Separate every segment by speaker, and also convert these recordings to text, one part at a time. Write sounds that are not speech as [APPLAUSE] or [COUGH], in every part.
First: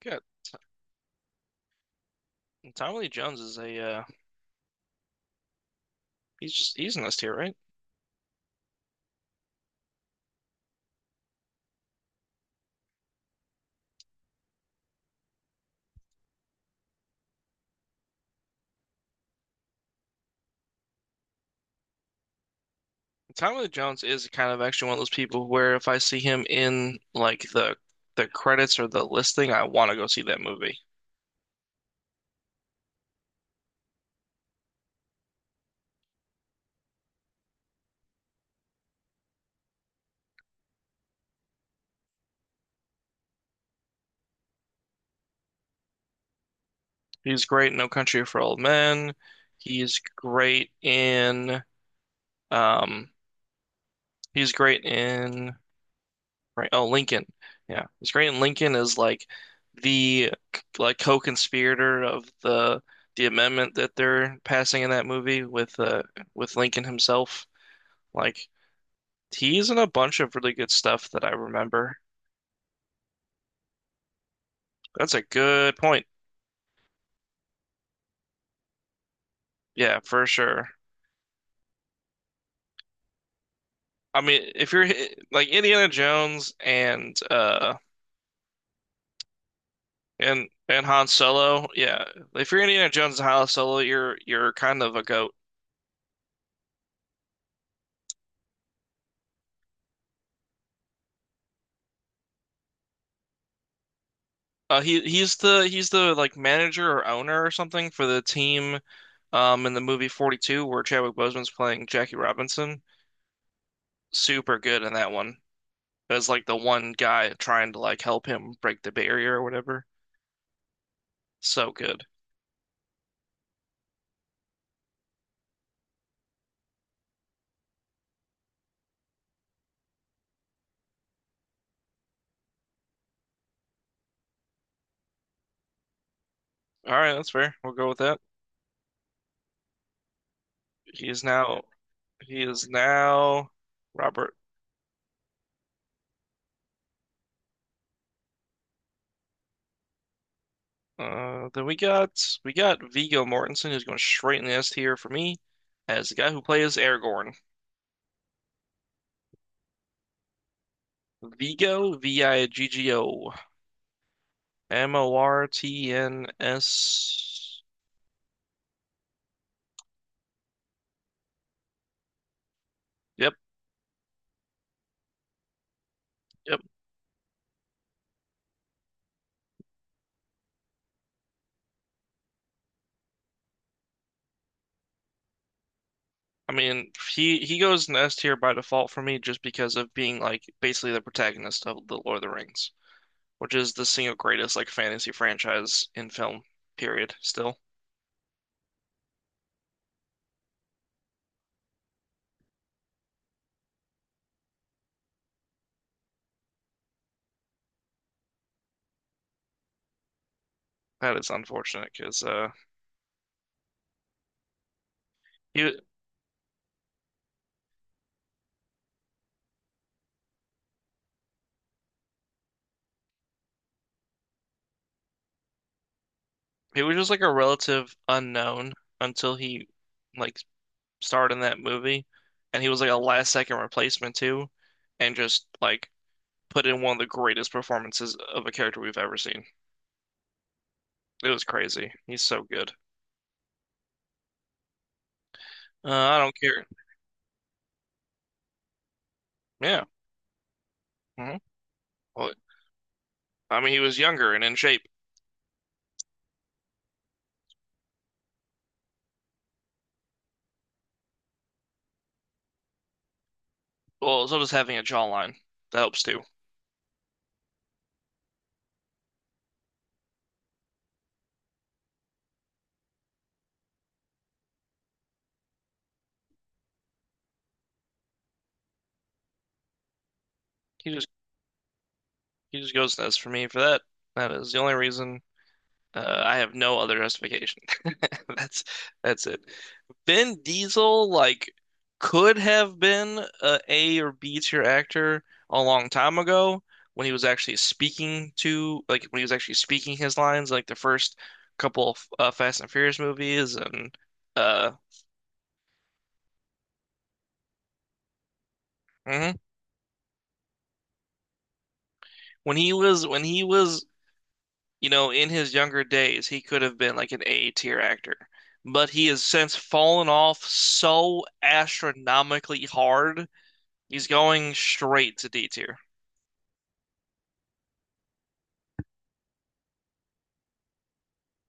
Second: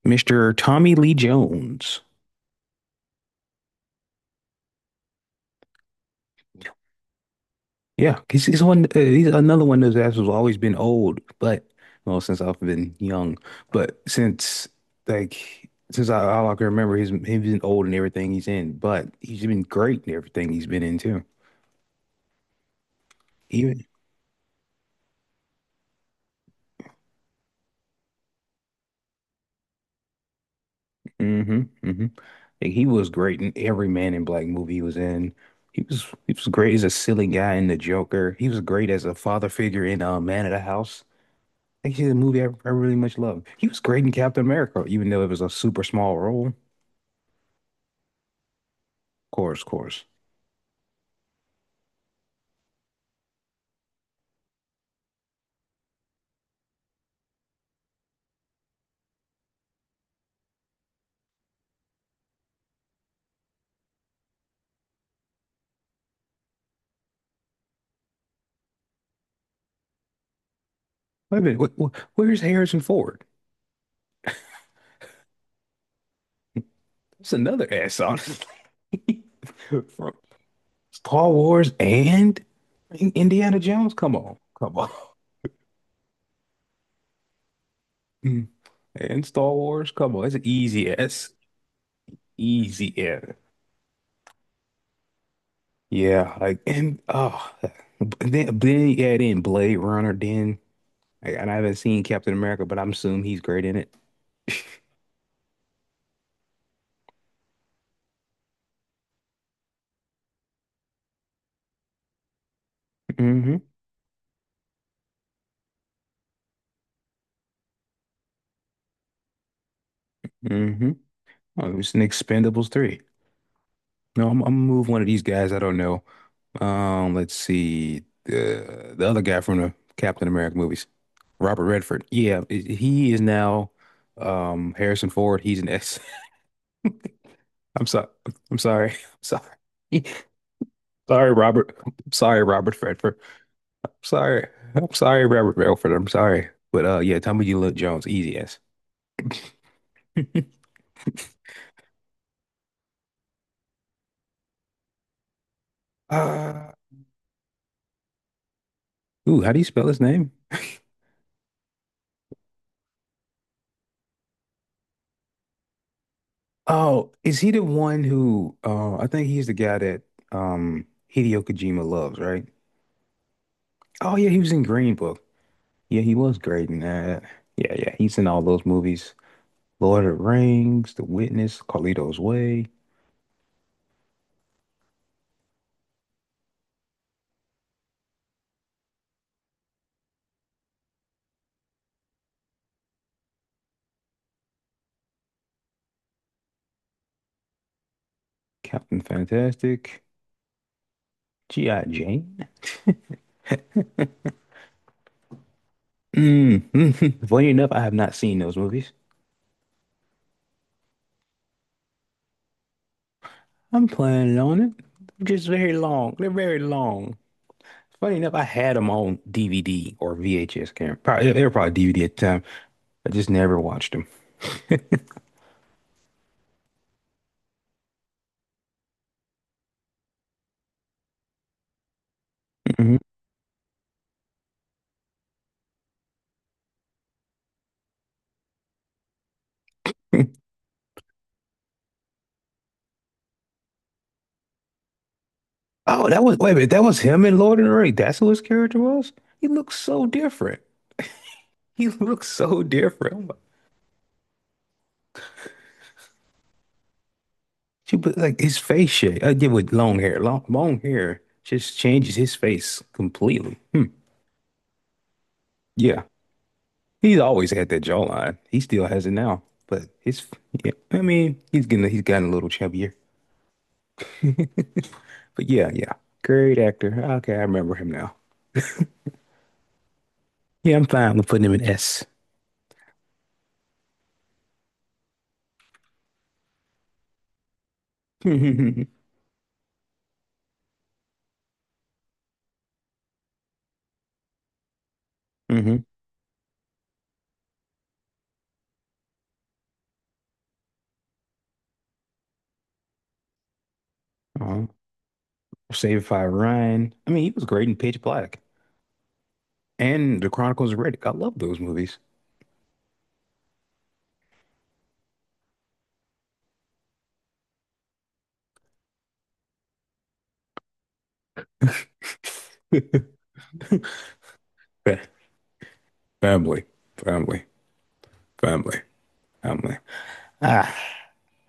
Speaker 1: Good.
Speaker 2: Mr. Tommy Lee Jones.
Speaker 1: Tommy Lee Jones is a he's just he's an this tier, right?
Speaker 2: Yeah, he's one. He's another one that's has always been old, but well, since I've been young, but since like since I all I can remember, he's been old in everything he's in, but he's been great in everything he's been in too.
Speaker 1: Tommy Lee
Speaker 2: Even
Speaker 1: Jones is kind of actually one of those people where if I see him in like the credits or the listing, I want to go see that movie.
Speaker 2: mm-hmm, mm-hmm. Like, he was great in every Man in Black movie he was in. He was great as a silly guy in The Joker. He was great as a father figure in Man of the House. Actually, a movie I really much love. He was great in Captain America, even though it was a super small role. Of
Speaker 1: He's great in No Country for Old Men.
Speaker 2: course, of
Speaker 1: He's
Speaker 2: course.
Speaker 1: great in um he's great in right, oh, Lincoln. Yeah. He's great in Lincoln is like the like co-conspirator of the amendment that they're passing in that movie with Lincoln himself. Like he's in a bunch of really good stuff that I
Speaker 2: Wait a minute, wh wh
Speaker 1: remember.
Speaker 2: where's Harrison Ford?
Speaker 1: That's a good point.
Speaker 2: That's another ass on it. [LAUGHS]
Speaker 1: Yeah,
Speaker 2: From
Speaker 1: for sure.
Speaker 2: Star Wars and Indiana Jones. Come
Speaker 1: I
Speaker 2: on,
Speaker 1: mean, if
Speaker 2: come on.
Speaker 1: you're
Speaker 2: [LAUGHS]
Speaker 1: like Indiana Jones and uh
Speaker 2: Mm. And Star Wars. Come on, it's an
Speaker 1: and and
Speaker 2: easy
Speaker 1: Han
Speaker 2: ass,
Speaker 1: Solo, yeah. If you're Indiana
Speaker 2: easy
Speaker 1: Jones and
Speaker 2: ass.
Speaker 1: Han Solo, you're kind of a goat.
Speaker 2: Yeah, like and oh, then you add in Blade Runner. Then like, and I haven't seen Captain America, but I'm assuming he's great in it.
Speaker 1: He's the like manager or owner or something for the team, in the movie 42 where Chadwick Boseman's playing Jackie Robinson.
Speaker 2: hmm
Speaker 1: Super good in that one. As like the one guy trying to like help him break the barrier or whatever.
Speaker 2: hmm
Speaker 1: So
Speaker 2: Oh, it's an
Speaker 1: good.
Speaker 2: Expendables 3. No, I'm gonna move one of these guys. I don't know. Let's see. The other guy from the Captain America movies, Robert Redford. Yeah, he is now Harrison Ford. He's an S.
Speaker 1: All right, that's fair. We'll
Speaker 2: [LAUGHS] I'm
Speaker 1: go with
Speaker 2: sorry.
Speaker 1: that.
Speaker 2: I'm sorry. I'm sorry. [LAUGHS]
Speaker 1: He is
Speaker 2: Sorry,
Speaker 1: now
Speaker 2: Robert. I'm
Speaker 1: he
Speaker 2: sorry,
Speaker 1: is
Speaker 2: Robert Redford.
Speaker 1: now Robert.
Speaker 2: Sorry. I'm sorry, Robert Redford. I'm sorry. But yeah, Tommy Lee Jones, easy ass. [LAUGHS]
Speaker 1: Then we got Viggo Mortensen, who's going straight in the S tier for me, as the guy who
Speaker 2: Uh,
Speaker 1: plays Aragorn.
Speaker 2: ooh, how do you spell his name?
Speaker 1: Viggo, Viggo,
Speaker 2: Oh, is he
Speaker 1: Mortns.
Speaker 2: the one who I think he's the guy that um Hideo Kojima loves, right?
Speaker 1: Yep,
Speaker 2: Oh yeah, he was in Green Book. Yeah, he was
Speaker 1: yep.
Speaker 2: great in that. Yeah, yeah, he's in all those movies. Lord of the Rings, The Witness, Carlito's Way,
Speaker 1: I mean, he goes in the S tier by default for me, just because of being like basically the protagonist of the Lord of the Rings, which is the single greatest like fantasy franchise in film. Period. Still.
Speaker 2: Captain Fantastic, G.I. Jane. [LAUGHS] Mm. [LAUGHS] Funny enough, I have not seen those movies.
Speaker 1: That is unfortunate because
Speaker 2: I'm planning on it. They're just
Speaker 1: he
Speaker 2: very long. They're very long. Funny enough, I had them on DVD or VHS camera. Probably, they were probably DVD at the time. I just never watched him. [LAUGHS]
Speaker 1: he was just like a relative unknown until he like starred in that movie, and he was like a last second replacement too, and just like put in one of the greatest performances of a character we've ever seen. It was crazy. He's so good.
Speaker 2: Oh,
Speaker 1: I
Speaker 2: that
Speaker 1: don't
Speaker 2: was wait a
Speaker 1: care.
Speaker 2: minute. That was him in Lord of the Rings. That's who his character was. He looks
Speaker 1: Yeah.
Speaker 2: so different.
Speaker 1: hmm
Speaker 2: He [LAUGHS] looks
Speaker 1: Well,
Speaker 2: so different. I'm like,
Speaker 1: I mean, he was younger and in shape.
Speaker 2: she put like his face shape. I did with long hair. Long hair just changes his face completely. Hmm.
Speaker 1: Well, so does having a jawline. That helps
Speaker 2: Yeah,
Speaker 1: too.
Speaker 2: he's always had that jawline. He still has it now. But his yeah, I mean, he's gotten a little chubbier. [LAUGHS] But yeah, yeah, great actor. Okay, I remember him now. Yeah, I'm
Speaker 1: He just
Speaker 2: fine with putting him in S.
Speaker 1: he just goes nuts for me for that. That is the only reason. I have no other justification.
Speaker 2: [LAUGHS]
Speaker 1: [LAUGHS] That's
Speaker 2: hmm
Speaker 1: that's it. Vin Diesel like could have been a A or B tier actor a long time ago when he was actually speaking his lines like the first couple of Fast and Furious movies and uh
Speaker 2: Saved by Ryan. I mean, he was great in Pitch Black
Speaker 1: mhm.
Speaker 2: and The Chronicles of Riddick. I love those movies.
Speaker 1: When he was in his younger days he could have been like an A tier actor. But he has since fallen off so astronomically
Speaker 2: [LAUGHS]
Speaker 1: hard. He's going straight to D tier.
Speaker 2: Family, family, family, family. Ah,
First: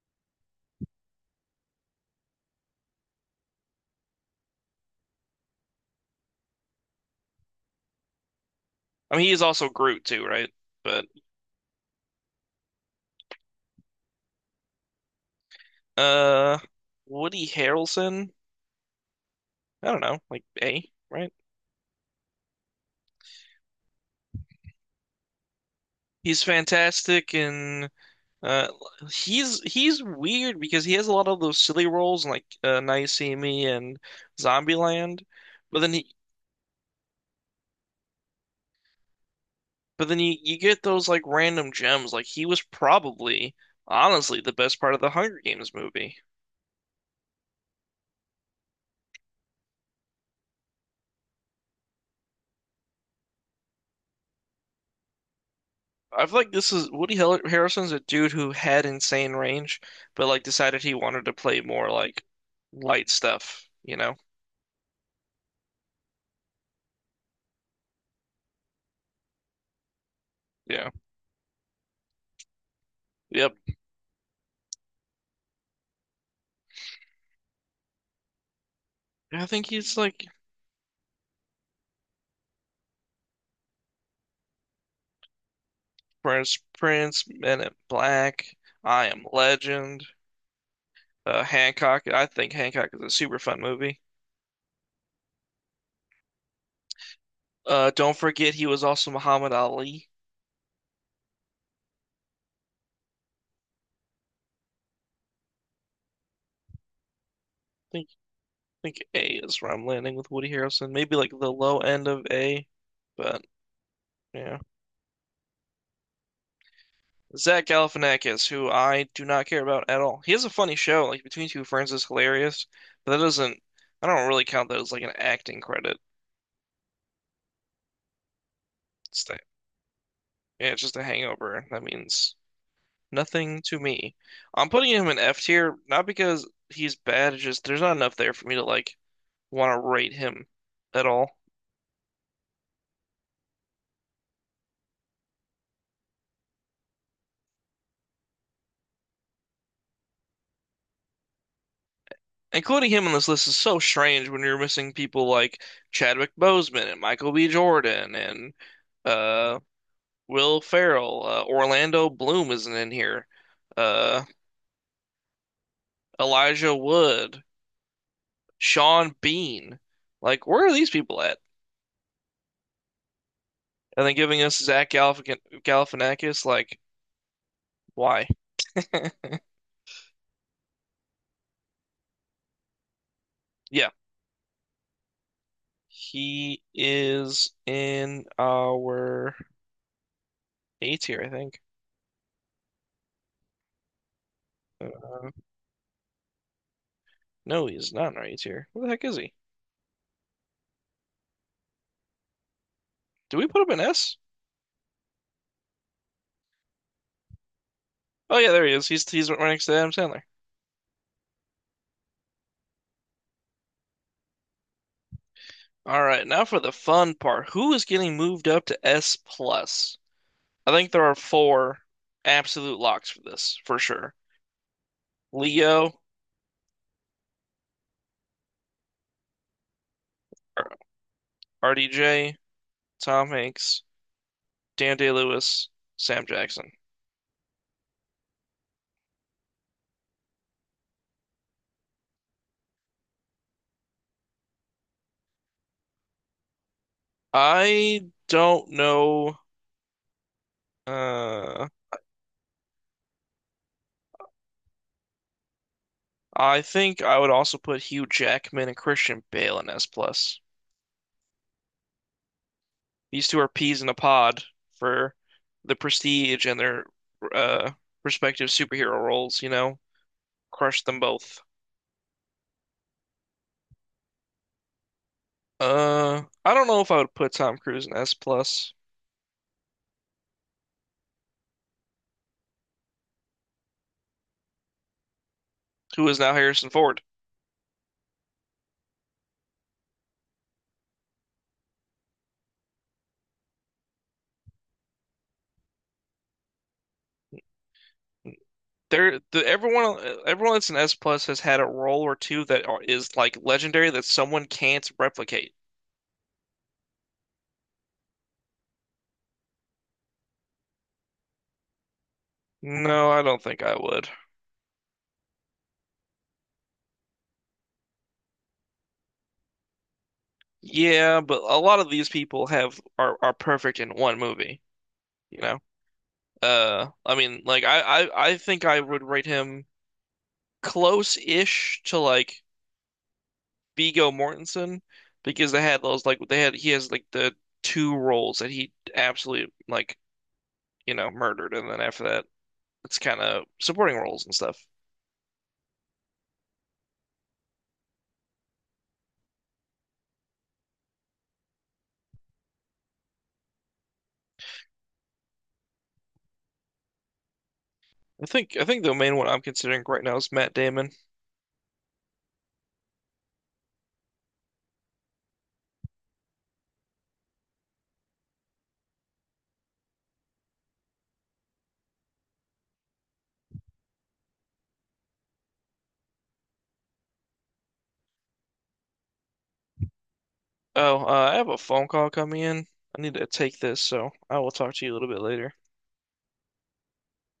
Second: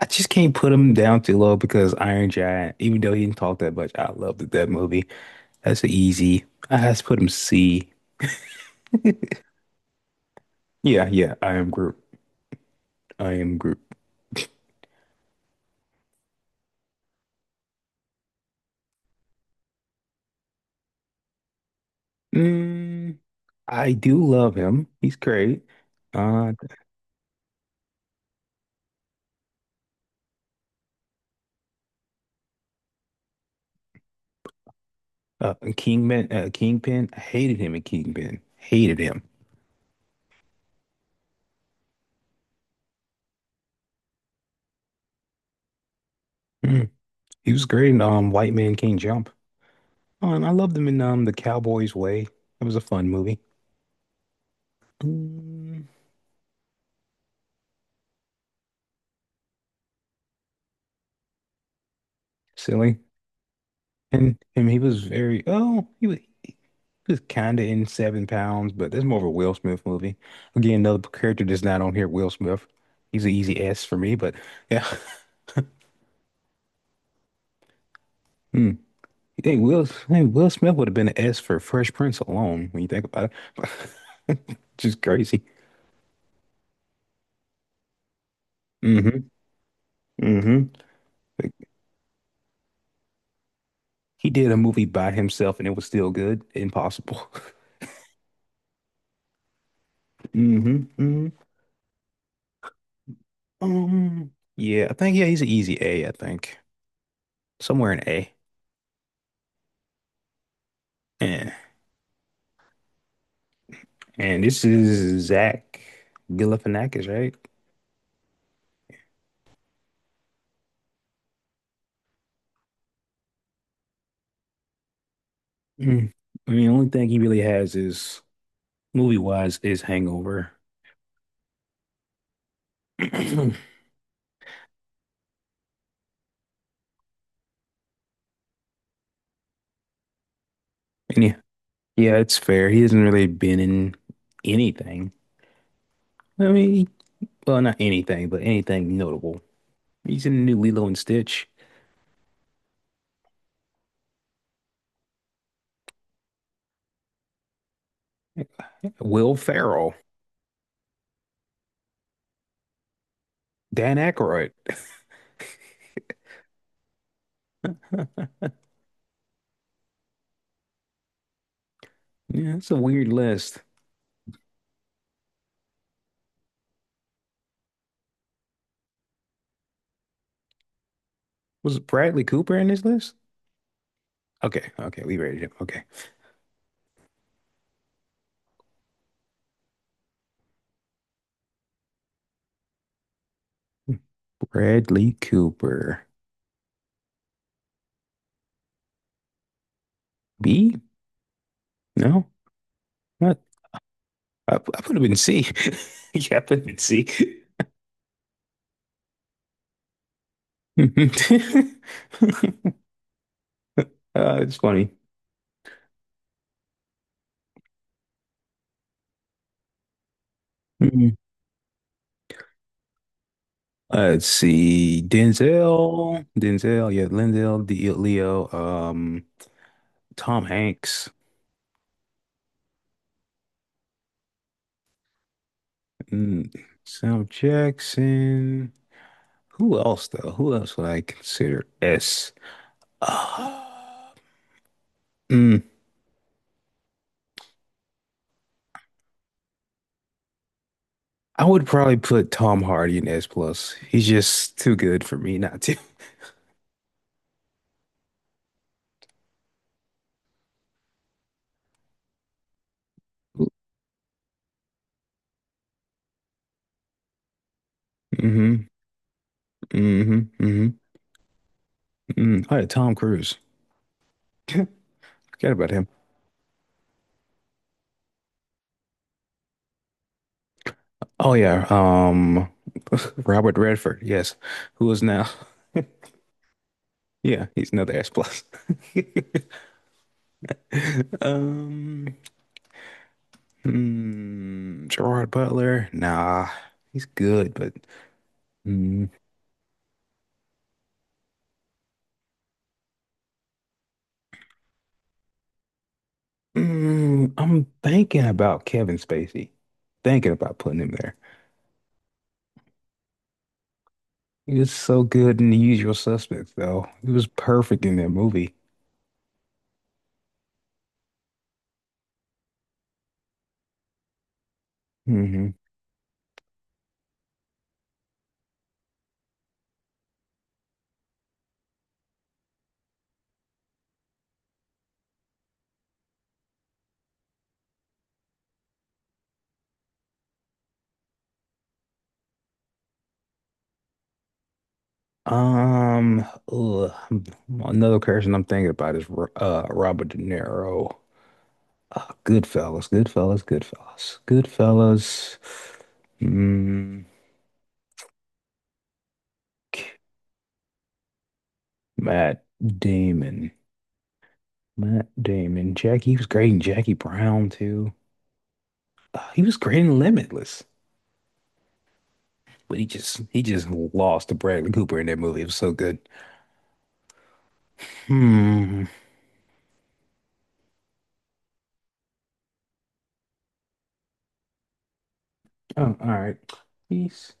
Speaker 2: I just can't put him down too low because Iron Giant, even though he didn't talk that much, I loved that movie. That's a easy. I has to put him C.
Speaker 1: I mean, he's also Groot too, right?
Speaker 2: Yeah,
Speaker 1: But
Speaker 2: yeah, I am Groot. I am Groot.
Speaker 1: uh, Woody Harrelson, I don't know, like A, right?
Speaker 2: Mm, I do love him. He's great.
Speaker 1: He's
Speaker 2: Uh,
Speaker 1: fantastic and uh, he's weird because he has a lot of those silly roles like Now You See Me and Zombieland, but then he
Speaker 2: Kingpin, Kingpin. I hated him in Kingpin. Hated him.
Speaker 1: but then you get those like random gems. Like he was probably honestly the best part of the Hunger Games movie.
Speaker 2: Mm. He was great in White Man Can't Jump. Oh, and I loved him in The Cowboy's Way. That was a fun movie. Mm,
Speaker 1: I feel like this is Woody Harrelson's a dude who had insane range, but like decided he wanted to play more like
Speaker 2: silly.
Speaker 1: light stuff, you know?
Speaker 2: And he was very, oh, he was kind of in Seven Pounds, but that's more of a Will Smith movie. Again,
Speaker 1: Yeah.
Speaker 2: another character that's not on here, Will Smith. He's an
Speaker 1: Yep.
Speaker 2: easy S for me, but yeah. [LAUGHS] Hmm. You
Speaker 1: I
Speaker 2: think
Speaker 1: think
Speaker 2: Will,
Speaker 1: he's
Speaker 2: hey,
Speaker 1: like
Speaker 2: Will Smith would have been an S for Fresh Prince alone when you think about it. [LAUGHS] Just crazy.
Speaker 1: Prince, Men in Black, I Am
Speaker 2: Mm-hmm.
Speaker 1: Legend,
Speaker 2: Mm-hmm.
Speaker 1: Hancock. I think Hancock is a super fun movie.
Speaker 2: He did a movie by himself and it was still good. Impossible.
Speaker 1: Don't forget he was also Muhammad Ali.
Speaker 2: [LAUGHS] hmm hmm Um, yeah, I think yeah, he's an easy A, I think.
Speaker 1: I
Speaker 2: Somewhere in
Speaker 1: think
Speaker 2: A.
Speaker 1: think A is where I'm landing with Woody Harrelson. Maybe like the
Speaker 2: Yeah.
Speaker 1: low end of A, but
Speaker 2: And
Speaker 1: yeah.
Speaker 2: this is Zach Galifianakis, right?
Speaker 1: Zach Galifianakis, who I do not care about at all. He has a funny show, like Between Two Ferns is hilarious, but that doesn't, I don't really count that as like an acting credit.
Speaker 2: Mm. I mean, the only thing he really has is movie
Speaker 1: It's the-
Speaker 2: wise is Hangover.
Speaker 1: yeah, it's just a hangover. That means nothing
Speaker 2: [CLEARS THROAT]
Speaker 1: to me. I'm putting him in F tier, not because he's bad, it's just there's not enough there for me to like want to rate him at
Speaker 2: And
Speaker 1: all.
Speaker 2: yeah, yeah, it's fair. He hasn't really been in anything. I mean, well, not anything, but anything notable. He's in the new Lilo and Stitch.
Speaker 1: Including him on this list is so strange when you're missing people like Chadwick Boseman and Michael B. Jordan and
Speaker 2: Will
Speaker 1: uh
Speaker 2: Ferrell,
Speaker 1: Will Ferrell, Orlando Bloom isn't in here.
Speaker 2: Dan
Speaker 1: Uh,
Speaker 2: Aykroyd.
Speaker 1: Elijah Wood,
Speaker 2: [LAUGHS]
Speaker 1: Sean Bean. Like, where are these people at?
Speaker 2: Yeah, that's a weird list.
Speaker 1: And then giving us Zach Galifianakis. Like, why? [LAUGHS]
Speaker 2: Was Bradley Cooper in this list?
Speaker 1: Yeah,
Speaker 2: Okay, okay, we rated him. Okay.
Speaker 1: he is in our A tier, I think. Uh,
Speaker 2: Bradley Cooper.
Speaker 1: no, he's not in our A tier. Where the heck is he?
Speaker 2: B? No?
Speaker 1: Do
Speaker 2: Not
Speaker 1: we put him in S?
Speaker 2: I put him in C. [LAUGHS] Yeah, I put him in C.
Speaker 1: Oh yeah, there he is. He's right next to Adam Sandler.
Speaker 2: [LAUGHS] It's funny.
Speaker 1: All right, now for the fun part. Who is getting moved up to S plus? I think there are
Speaker 2: Mhm.
Speaker 1: four absolute locks for this, for sure.
Speaker 2: Let's see.
Speaker 1: Leo,
Speaker 2: Denzel. Denzel, yeah, Lindell, D Leo, Tom
Speaker 1: R-
Speaker 2: Hanks,
Speaker 1: RDJ, Tom Hanks, Dan Day-Lewis, Sam
Speaker 2: mm,
Speaker 1: Jackson.
Speaker 2: Sam Jackson. Who else though? Who else would I consider S? Uh, mm,
Speaker 1: I don't know.
Speaker 2: I would
Speaker 1: Uh,
Speaker 2: probably put Tom Hardy in S plus. He's just too good for me not to.
Speaker 1: I think I would also put Hugh Jackman and Christian Bale in S plus. These two are peas in a pod for the prestige and their uh, respective
Speaker 2: hmm
Speaker 1: superhero roles, you know?
Speaker 2: hmm hmm
Speaker 1: Crush them both.
Speaker 2: Oh yeah, Tom Cruise. [LAUGHS] Forget about him.
Speaker 1: I don't know if I would put Tom Cruise in S plus,
Speaker 2: Oh yeah, Robert Redford. Yes, who is now? [LAUGHS]
Speaker 1: who is now Harrison Ford.
Speaker 2: Yeah, he's another S plus. [LAUGHS] Um, Gerard Butler. Nah, he's good, but mm,
Speaker 1: There, the, everyone, everyone that's an S plus has had a role or two is like legendary that someone can't replicate.
Speaker 2: I'm thinking about Kevin Spacey. Thinking about putting him there.
Speaker 1: No, I don't think I would.
Speaker 2: It's so good in The Usual Suspects, though. It was perfect in that movie.
Speaker 1: Yeah, but a lot of these people have are perfect in one movie, you
Speaker 2: hmm
Speaker 1: know? I mean, like I think I would rate him close-ish to like Viggo Mortensen because they had those like they had he has like the two roles that he absolutely like, murdered and then after that it's kind of supporting roles and stuff.
Speaker 2: Um, ugh, another person I'm thinking about is Robert De Niro. Goodfellas, Goodfellas, Goodfellas, Goodfellas. Mm,
Speaker 1: I think the main one I'm considering right now is Matt Damon.
Speaker 2: Matt Damon, Matt Damon. Jack, he was great in Jackie Brown too. He was great in Limitless, but he just lost to Bradley Cooper in that movie. It was so good. Hmm.
Speaker 1: Oh, I have a phone call coming in. I need to take this, so I will talk to you a little bit later.
Speaker 2: All right. Peace.